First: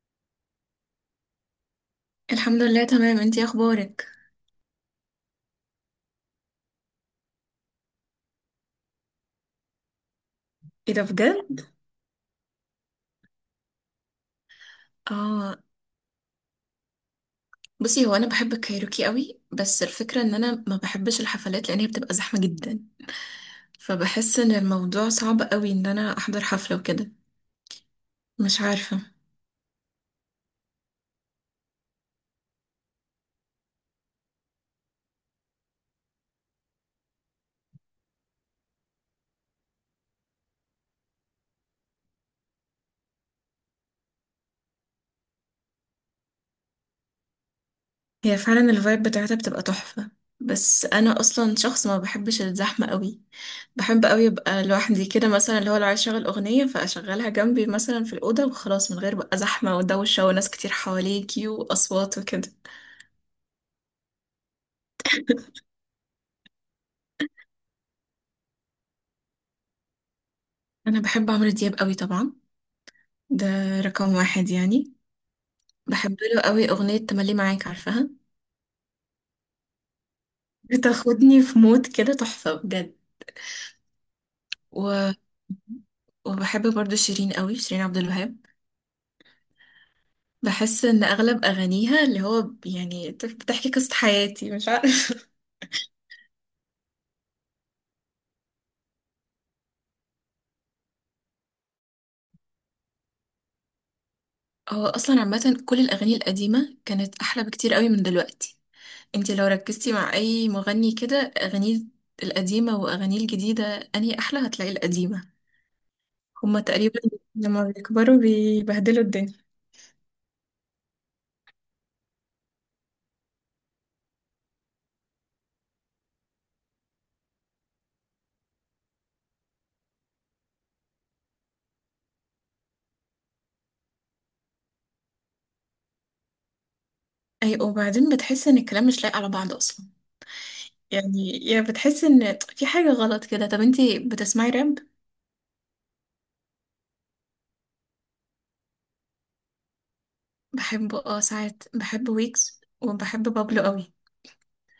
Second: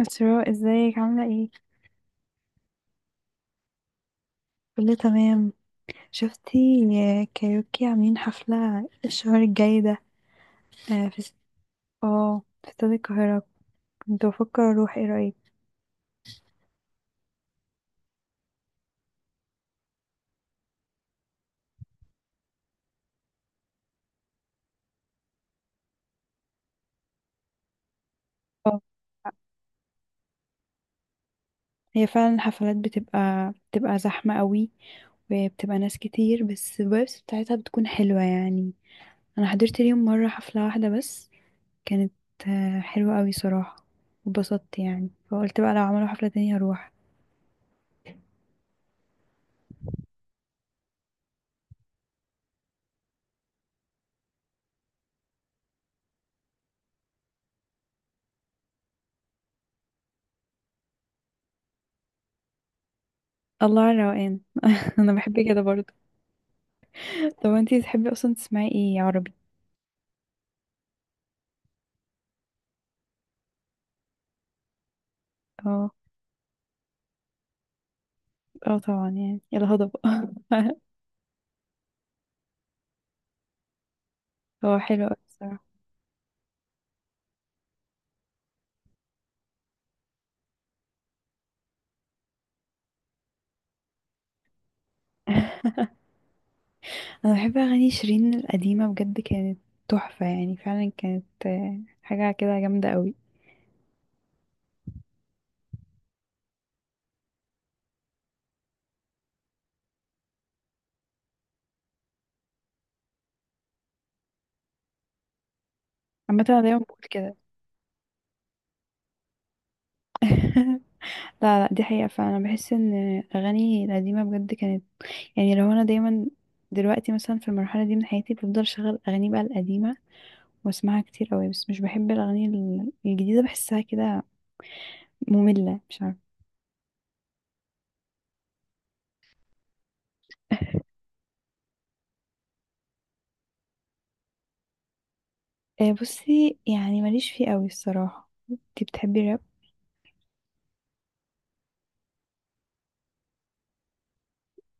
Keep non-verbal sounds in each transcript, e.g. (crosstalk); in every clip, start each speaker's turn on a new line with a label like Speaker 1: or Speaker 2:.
Speaker 1: أسراء، ازيك عاملة ايه؟
Speaker 2: الحمد لله، تمام. انتي اخبارك؟
Speaker 1: كله تمام. شفتي كايروكي عاملين حفلة الشهر الجاي ده؟
Speaker 2: ايه ده
Speaker 1: في،
Speaker 2: بجد؟
Speaker 1: اه، في استاد القاهرة. كنت بفكر اروح، ايه رأيك؟
Speaker 2: اه. بصي، هو انا بحب الكايروكي قوي، بس الفكره ان انا ما بحبش الحفلات لان هي بتبقى زحمه جدا. فبحس ان الموضوع صعب قوي ان انا احضر حفله وكده. مش
Speaker 1: اه،
Speaker 2: عارفه.
Speaker 1: هي فعلا الحفلات بتبقى زحمة قوي، وبتبقى ناس كتير، بس الفايبس بتاعتها بتكون حلوة يعني. انا حضرت ليهم مرة حفلة واحدة بس. كانت حلوة قوي صراحة، واتبسطت يعني، فقلت بقى لو عملوا حفلة تانية هروح.
Speaker 2: هي فعلا الفايب بتاعتها بتبقى تحفه، بس انا اصلا شخص ما بحبش الزحمه قوي. بحب قوي ابقى لوحدي كده، مثلا اللي هو لو عايز اشغل اغنيه فاشغلها جنبي مثلا في الاوضه وخلاص، من غير بقى زحمه ودوشه وناس كتير حواليكي واصوات وكده.
Speaker 1: الله على الروقان. (laughs) انا بحب كده برضه. طب انتي تحبي اصلا تسمعي ايه عربي؟
Speaker 2: انا بحب عمرو دياب قوي طبعا. ده رقم واحد يعني.
Speaker 1: اه،
Speaker 2: بحب له قوي أغنية تملي معاك، عارفاها؟
Speaker 1: اه طبعا، يعني الهضبة.
Speaker 2: بتاخدني في مود كده تحفة بجد.
Speaker 1: (laughs) هو حلو
Speaker 2: و...
Speaker 1: اوي الصراحة.
Speaker 2: وبحب برضو شيرين قوي، شيرين عبد الوهاب. بحس إن أغلب أغانيها اللي هو بتحكي قصة حياتي، مش عارفة.
Speaker 1: (laughs) انا بحب اغاني شيرين القديمة، بجد كانت تحفة، يعني فعلا كانت حاجة كده جامدة قوي.
Speaker 2: (laughs) هو أصلا عامة كل الأغاني القديمة كانت أحلى بكتير قوي من دلوقتي. انتي لو ركزتي مع أي مغني كده أغانيه القديمة وأغانيه الجديدة، أنهي أحلى؟ هتلاقي القديمة.
Speaker 1: عامة انا
Speaker 2: هما
Speaker 1: دايما بقول
Speaker 2: تقريبا
Speaker 1: كده.
Speaker 2: لما بيكبروا بيبهدلوا الدنيا.
Speaker 1: (laughs) لا لا، دي حقيقة، فأنا بحس إن أغاني القديمة بجد كانت، يعني لو أنا دايما. دلوقتي مثلا في المرحلة دي من حياتي بفضل شغل أغاني بقى القديمة واسمعها كتير قوي، بس مش بحب الأغاني الجديدة، بحسها كده مملة، مش عارفة.
Speaker 2: اي، وبعدين بتحس ان الكلام مش لايق على بعض اصلا،
Speaker 1: (laughs)
Speaker 2: يعني يا بتحس ان في حاجة غلط كده. طب انتي بتسمعي راب؟
Speaker 1: بصي يعني ماليش فيه قوي الصراحة، انتي بتحبي الراب؟
Speaker 2: بحبه، اه. ساعات بحب ويكس وبحب بابلو قوي.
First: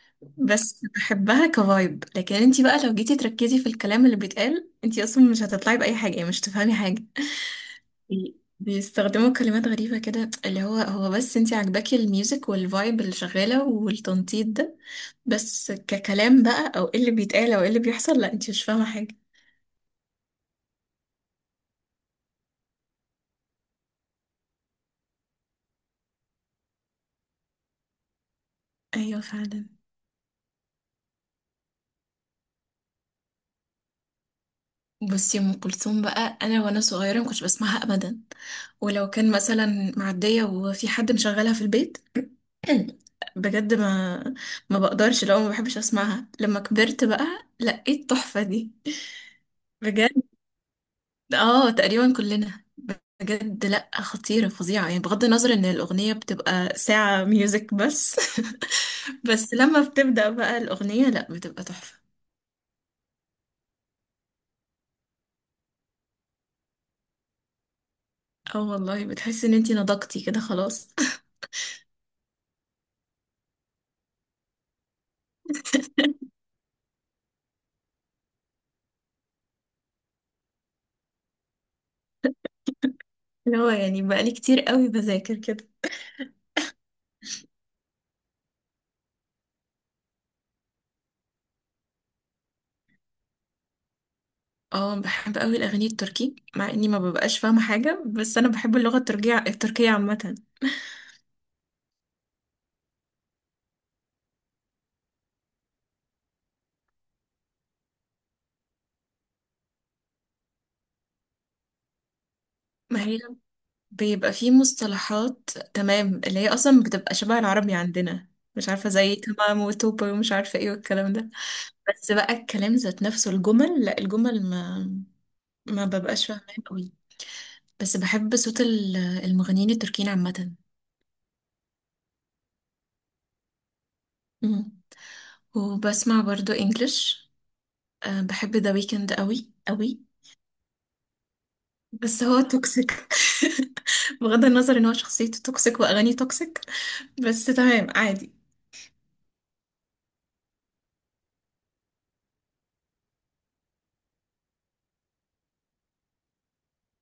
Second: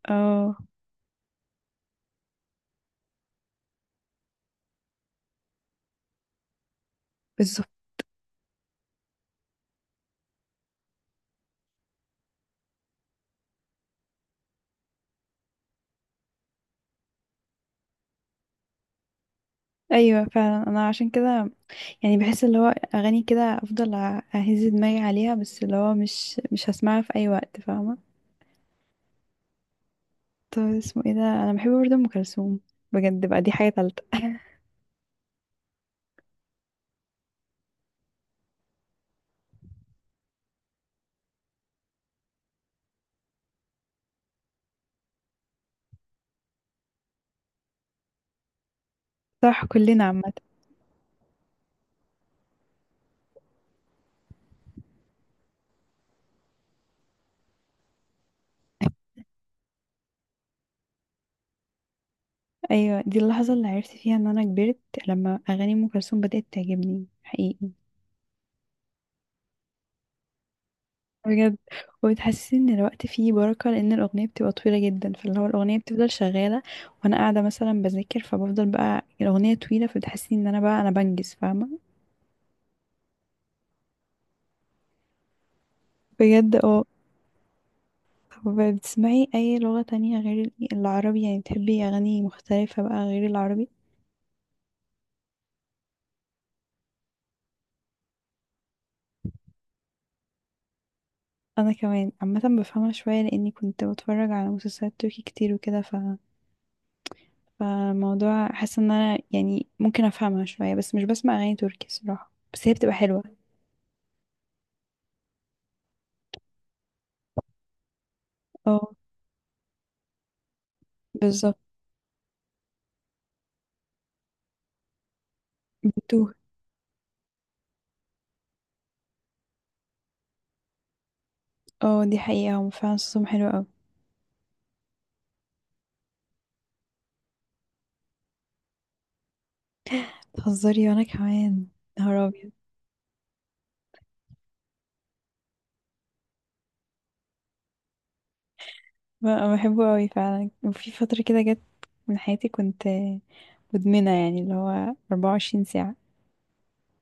Speaker 1: اه،
Speaker 2: بس بحبها كفايب، لكن انتي بقى لو جيتي تركزي في الكلام اللي بيتقال انتي اصلا مش هتطلعي بأي حاجة، يعني مش تفهمي حاجة.
Speaker 1: بالظبط.
Speaker 2: بيستخدموا كلمات غريبة كده، اللي هو هو بس انتي عاجباكي الميوزك والفايب اللي شغالة والتنطيط ده. بس ككلام بقى او ايه اللي بيتقال او ايه اللي بيحصل، لا انتي مش فاهمة حاجة.
Speaker 1: ايوه فعلا، انا عشان كده يعني بحس اللي هو اغاني كده افضل اهز دماغي عليها، بس اللي هو مش هسمعها في اي وقت، فاهمة.
Speaker 2: ايوه فعلا.
Speaker 1: طب اسمه ايه ده، انا بحب برضه ام كلثوم، بجد بقى دي حاجة تالتة. (laughs)
Speaker 2: بصي ام كلثوم بقى، انا وانا صغيره ما كنتش بسمعها ابدا، ولو كان مثلا معديه وفي حد مشغلها في البيت. (clears throat) بجد ما بقدرش، لو ما بحبش اسمعها. لما كبرت بقى لقيت التحفه دي.
Speaker 1: صح كلنا
Speaker 2: بجد.
Speaker 1: عامة.
Speaker 2: اه، تقريبا كلنا. بجد، لا، خطيره فظيعه، يعني بغض النظر ان الاغنيه بتبقى ساعه ميوزك بس. (laughs) بس لما بتبدا بقى الاغنيه لا بتبقى تحفه.
Speaker 1: ايوه، دي اللحظة اللي عرفت فيها ان انا كبرت، لما اغاني ام كلثوم بدأت تعجبني حقيقي.
Speaker 2: اه والله، بتحسي ان انتي نضجتي كده خلاص.
Speaker 1: بجد، وبتحسسني ان الوقت فيه بركة لان الاغنية بتبقى طويلة جدا، فاللي هو الاغنية بتفضل شغالة وانا قاعدة مثلا بذاكر، فبفضل بقى الاغنية طويلة فبتحسسني ان انا بقى انا بنجز، فاهمة.
Speaker 2: اللي هو يعني بقالي كتير قوي بذاكر كده.
Speaker 1: بجد اه. طب بتسمعي اي لغة تانية غير العربي؟ يعني بتحبي اغاني مختلفة بقى غير العربي؟
Speaker 2: اه، بحب قوي الاغاني التركي، مع اني ما ببقاش فاهمه حاجه، بس انا بحب اللغه التركيه، التركيه عامه.
Speaker 1: انا كمان عامة بفهمها شوية لاني كنت بتفرج على مسلسلات تركي كتير وكده، فالموضوع حاسة ان انا يعني ممكن افهمها شوية، بس مش بسمع اغاني تركي صراحة، بس هي بتبقى
Speaker 2: ما هي
Speaker 1: حلوة.
Speaker 2: بيبقى في مصطلحات تمام اللي هي اصلا بتبقى شبه العربي عندنا، مش عارفه،
Speaker 1: اه
Speaker 2: زي تمام وتوبة ومش عارفه ايه والكلام ده.
Speaker 1: بالظبط.
Speaker 2: بس بقى الكلام ذات نفسه الجمل، لا، الجمل ما ببقاش فاهمه قوي. بس بحب صوت المغنيين التركيين عامه.
Speaker 1: اه دي حقيقة، هو فعلا صوصهم حلو اوي.
Speaker 2: مم. وبسمع برضو انجلش. أه، بحب ذا ويكند قوي قوي،
Speaker 1: تهزري، وانا كمان.
Speaker 2: بس
Speaker 1: نهار
Speaker 2: هو
Speaker 1: ابيض.
Speaker 2: توكسيك. (laughs) بغض النظر ان هو شخصيته توكسيك واغانيه توكسيك، بس تمام عادي.
Speaker 1: ب- بحبه اوي فعلا، وفي فترة كده جت من حياتي كنت مدمنة يعني، اللي هو 24 ساعة.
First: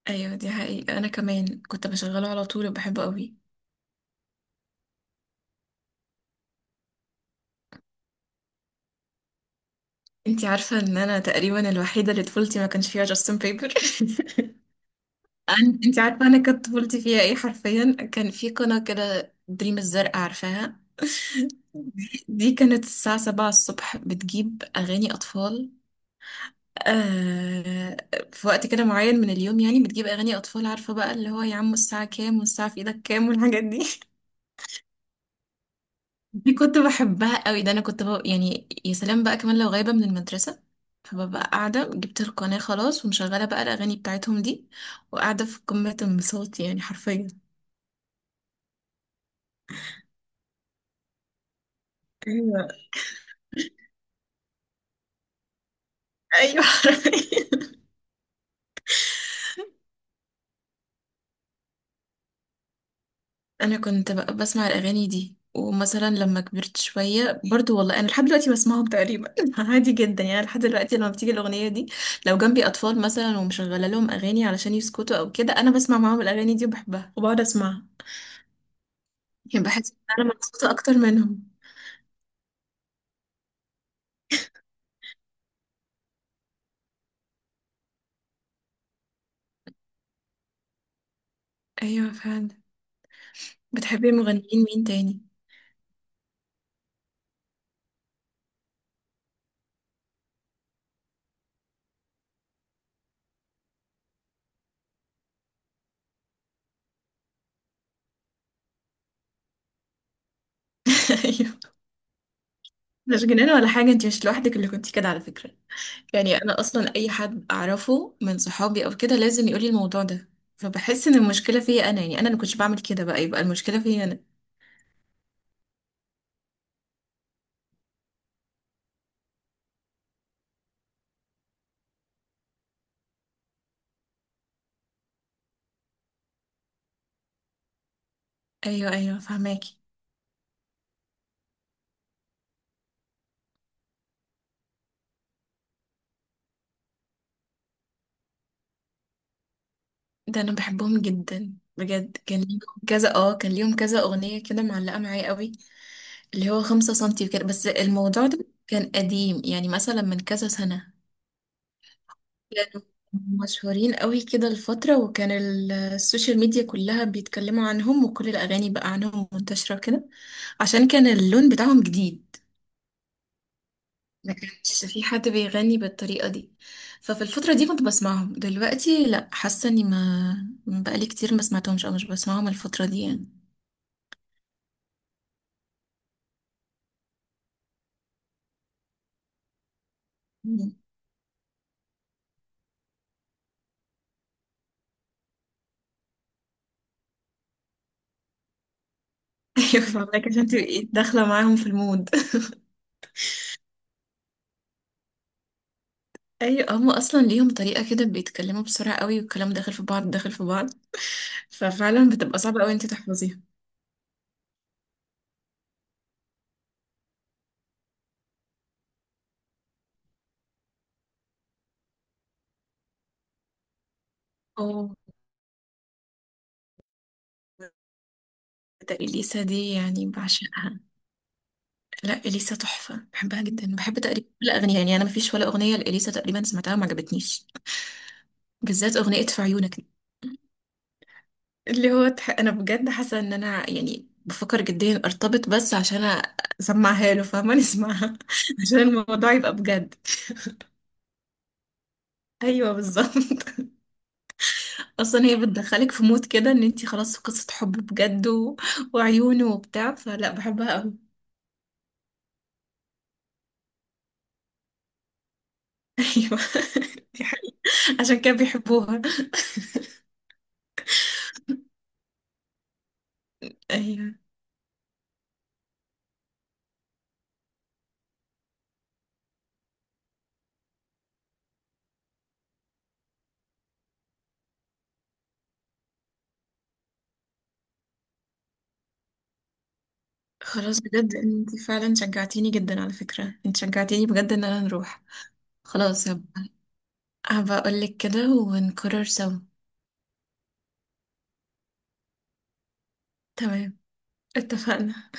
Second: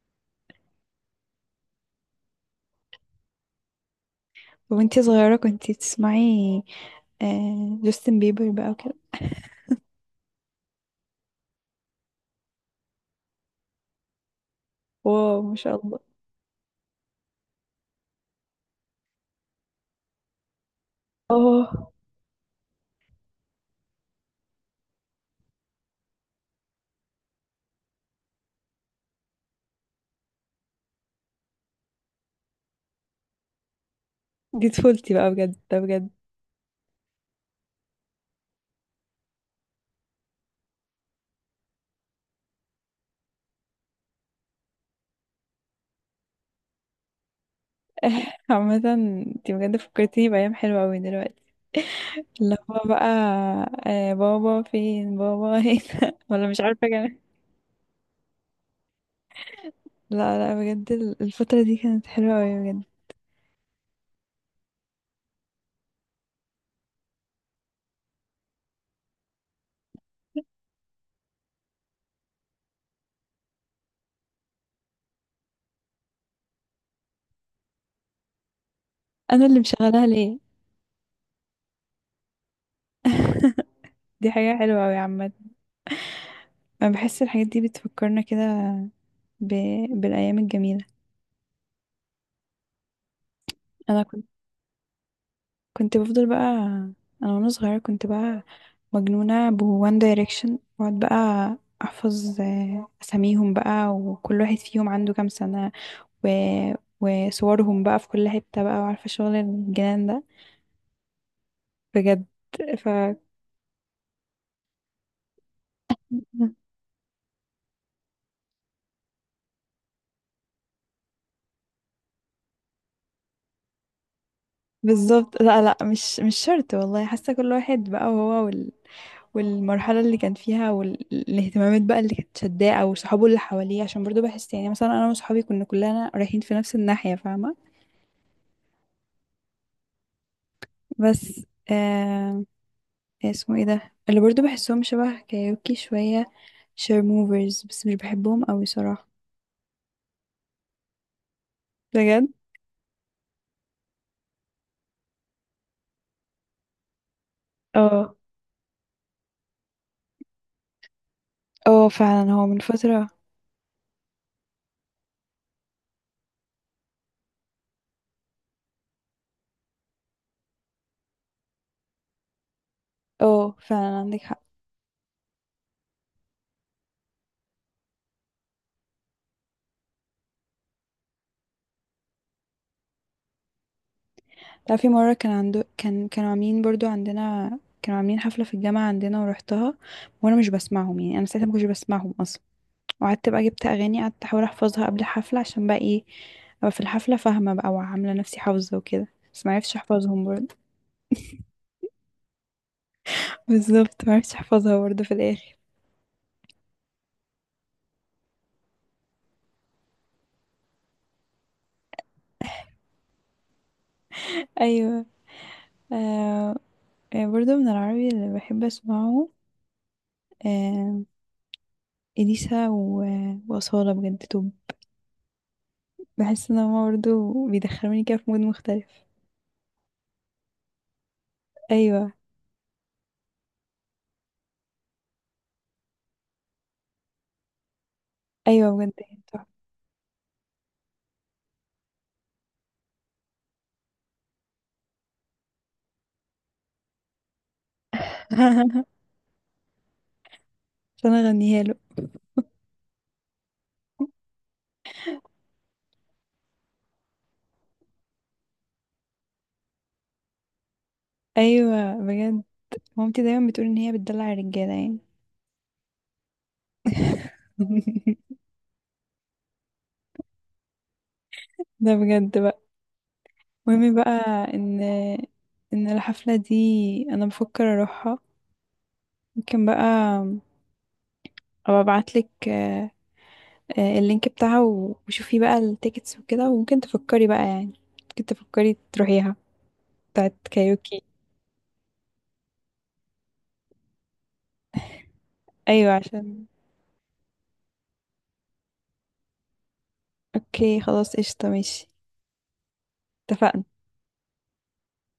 Speaker 2: ايوه دي حقيقة، انا كمان كنت بشغله على طول وبحبه قوي.
Speaker 1: وانتي صغيرة كنتي بتسمعي آه جاستن بيبر بقى وكده.
Speaker 2: انتي عارفة ان انا تقريبا الوحيدة اللي طفولتي ما كانش فيها جاستن بيبر.
Speaker 1: واو،
Speaker 2: (laughs)
Speaker 1: ما شاء الله.
Speaker 2: انتي عارفة انا كانت طفولتي فيها ايه؟ حرفيا كان في قناة كده دريم الزرق، عارفاها؟ (laughs)
Speaker 1: اه،
Speaker 2: دي كانت الساعة 7 الصبح بتجيب أغاني أطفال. آه، في وقت كده معين من اليوم يعني بتجيب اغاني اطفال، عارفه بقى اللي هو يا عم الساعه كام، والساعه في ايدك كام، والحاجات دي. (laughs)
Speaker 1: دي طفولتي بقى بجد، ده بجد.
Speaker 2: دي كنت بحبها قوي. ده انا كنت بقى يعني يا سلام بقى كمان لو غايبه من المدرسه، فببقى قاعده جبت القناه خلاص ومشغله بقى الاغاني بتاعتهم دي، وقاعده في قمه انبساطي يعني حرفيا.
Speaker 1: (laughs) عامة انتي بجد فكرتيني بأيام حلوة اوي دلوقتي. اللي
Speaker 2: ايوه
Speaker 1: هو بقى، آه بابا فين بابا هنا. (laughs) ولا مش
Speaker 2: ايوه. (laughs)
Speaker 1: عارفة.
Speaker 2: حرفيا.
Speaker 1: لا لا بجد الفترة دي كانت حلوة أوي بجد.
Speaker 2: انا كنت بسمع الاغاني دي، ومثلا لما كبرت شويه برضو والله انا لحد دلوقتي بسمعهم تقريبا. (laughs) عادي جدا يعني، لحد دلوقتي لما بتيجي الاغنيه دي لو جنبي اطفال مثلا ومشغله لهم اغاني علشان يسكتوا او كده، انا بسمع معاهم الاغاني دي وبحبها وبقعد اسمعها.
Speaker 1: أنا اللي
Speaker 2: يعني بحس ان
Speaker 1: مشغلاها
Speaker 2: انا
Speaker 1: ليه.
Speaker 2: مبسوطه اكتر منهم.
Speaker 1: (laughs) دي حاجة حلوة أوي عامة. أنا بحس الحاجات دي بتفكرنا كده ب... بالأيام الجميلة.
Speaker 2: ايوه فعلا.
Speaker 1: أنا
Speaker 2: بتحبي
Speaker 1: كنت،
Speaker 2: مغنيين مين تاني؟
Speaker 1: كنت بفضل بقى، أنا وأنا صغيرة كنت بقى مجنونة بوان دايركشن، وأقعد بقى أحفظ أساميهم بقى، وكل واحد فيهم عنده كام سنة، و... وصورهم بقى في كل حتة بقى، وعارفة شغل الجنان ده.
Speaker 2: (laughs) ايوه،
Speaker 1: بجد ف.
Speaker 2: مش جنان ولا حاجه. انت مش لوحدك اللي كنتي كده على فكره، يعني
Speaker 1: (laughs)
Speaker 2: انا اصلا اي حد اعرفه من صحابي او كده لازم يقولي الموضوع ده. فبحس ان المشكله فيا انا، يعني انا اللي كنتش بعمل كده بقى يبقى المشكله فيا انا.
Speaker 1: بالظبط، لا لا، مش شرط والله، حاسة كل واحد بقى، وهو والمرحلة اللي كان فيها والاهتمامات بقى اللي كانت شداه أو صحابه اللي حواليه، عشان برضو بحس يعني مثلا أنا وصحابي كنا كلنا رايحين في نفس الناحية، فاهمة.
Speaker 2: ايوه ايوه، فهماكي.
Speaker 1: بس آه، إيه اسمه ايه ده اللي برضو بحسهم شبه كايوكي شوية، شير موفرز، بس مش بحبهم أوي صراحة.
Speaker 2: ده انا بحبهم جدا بجد.
Speaker 1: بجد
Speaker 2: كان ليهم كذا اغنيه كده معلقه معايا قوي. اللي هو 5 سنتي وكده، بس
Speaker 1: اه.
Speaker 2: الموضوع ده كان قديم يعني مثلا من كذا سنه.
Speaker 1: اه فعلا هو من
Speaker 2: كانوا
Speaker 1: فترة.
Speaker 2: مشهورين قوي كده الفترة، وكان السوشيال ميديا كلها بيتكلموا عنهم وكل الأغاني بقى عنهم منتشرة كده، عشان كان اللون بتاعهم جديد.
Speaker 1: اه فعلا عندك.
Speaker 2: ما كانش في حد بيغني بالطريقة دي. ففي الفترة دي كنت بسمعهم، دلوقتي لا، حاسة اني ما بقالي كتير ما سمعتهمش او مش بسمعهم الفترة دي يعني.
Speaker 1: تعرفي مرة كان عنده، كان كانوا عاملين برضو عندنا، كانوا عاملين حفلة في الجامعة عندنا ورحتها، وانا مش
Speaker 2: (laughs) مم.
Speaker 1: بسمعهم يعني، انا ساعتها ما كنتش بسمعهم اصلا، وقعدت بقى جبت اغاني قعدت احاول احفظها قبل الحفلة عشان بقى ايه، ابقى في الحفلة فاهمة بقى وعاملة نفسي حافظة وكده، بس ما عرفتش
Speaker 2: ايوه
Speaker 1: احفظهم
Speaker 2: فاهمك، عشان
Speaker 1: برضه.
Speaker 2: تبقي داخلة
Speaker 1: (laughs)
Speaker 2: معاهم في المود.
Speaker 1: بالظبط، ما عرفتش احفظها برضه في الاخر.
Speaker 2: (laughs) ايوه، هم اصلا ليهم طريقة كده بيتكلموا بسرعة قوي، والكلام داخل في بعض داخل في بعض. ففعلا بتبقى صعبة قوي انت تحفظيها.
Speaker 1: ايوه آه. برضه من العربي اللي بحب اسمعه آه، اليسا واصالة، بجد توب.
Speaker 2: اه.
Speaker 1: بحس ان هما برضه بيدخلوني كده في مود مختلف.
Speaker 2: ده اليسا دي يعني بعشقها.
Speaker 1: ايوه،
Speaker 2: لا، اليسا تحفه، بحبها جدا. بحب تقريبا كل اغنيه، يعني انا مفيش ولا اغنيه لاليسا تقريبا سمعتها ما عجبتنيش.
Speaker 1: ايوه بجد
Speaker 2: بالذات
Speaker 1: هي
Speaker 2: اغنيه في
Speaker 1: تحفة.
Speaker 2: عيونك دي. اللي هو انا بجد حاسه ان انا يعني بفكر جديا ارتبط بس عشان اسمعها له، فاهمه؟ نسمعها. (laughs) عشان
Speaker 1: (laughs)
Speaker 2: الموضوع يبقى بجد.
Speaker 1: عشان اغنيها له.
Speaker 2: ايوه بالظبط. (laughs) اصلا هي بتدخلك في مود كده ان انتي خلاص في قصه حب بجد وعيونه وبتاع، فلا، بحبها قوي.
Speaker 1: ايوه بجد، مامتي دايما بتقول ان هي بتدلع الرجاله يعني.
Speaker 2: (laughs) ايوه. (laughs) دي حقيقة. عشان كده
Speaker 1: (laughs)
Speaker 2: بيحبوها.
Speaker 1: ده بجد بقى. المهم بقى،
Speaker 2: ايوه.
Speaker 1: ان ان الحفله دي انا بفكر اروحها، ممكن بقى ابقى ابعتلك اللينك بتاعها وشوفي بقى التيكتس وكده، وممكن تفكري بقى يعني، ممكن تفكري تروحيها، بتاعت
Speaker 2: خلاص
Speaker 1: كايوكي.
Speaker 2: بجد، انت فعلا شجعتيني جدا. على فكرة انت شجعتيني بجد ان انا نروح.
Speaker 1: ايوه
Speaker 2: خلاص،
Speaker 1: عشان.
Speaker 2: هبقى اقولك كده ونقرر سوا.
Speaker 1: اوكي خلاص، قشطه، ماشي، اتفقنا.
Speaker 2: تمام، اتفقنا.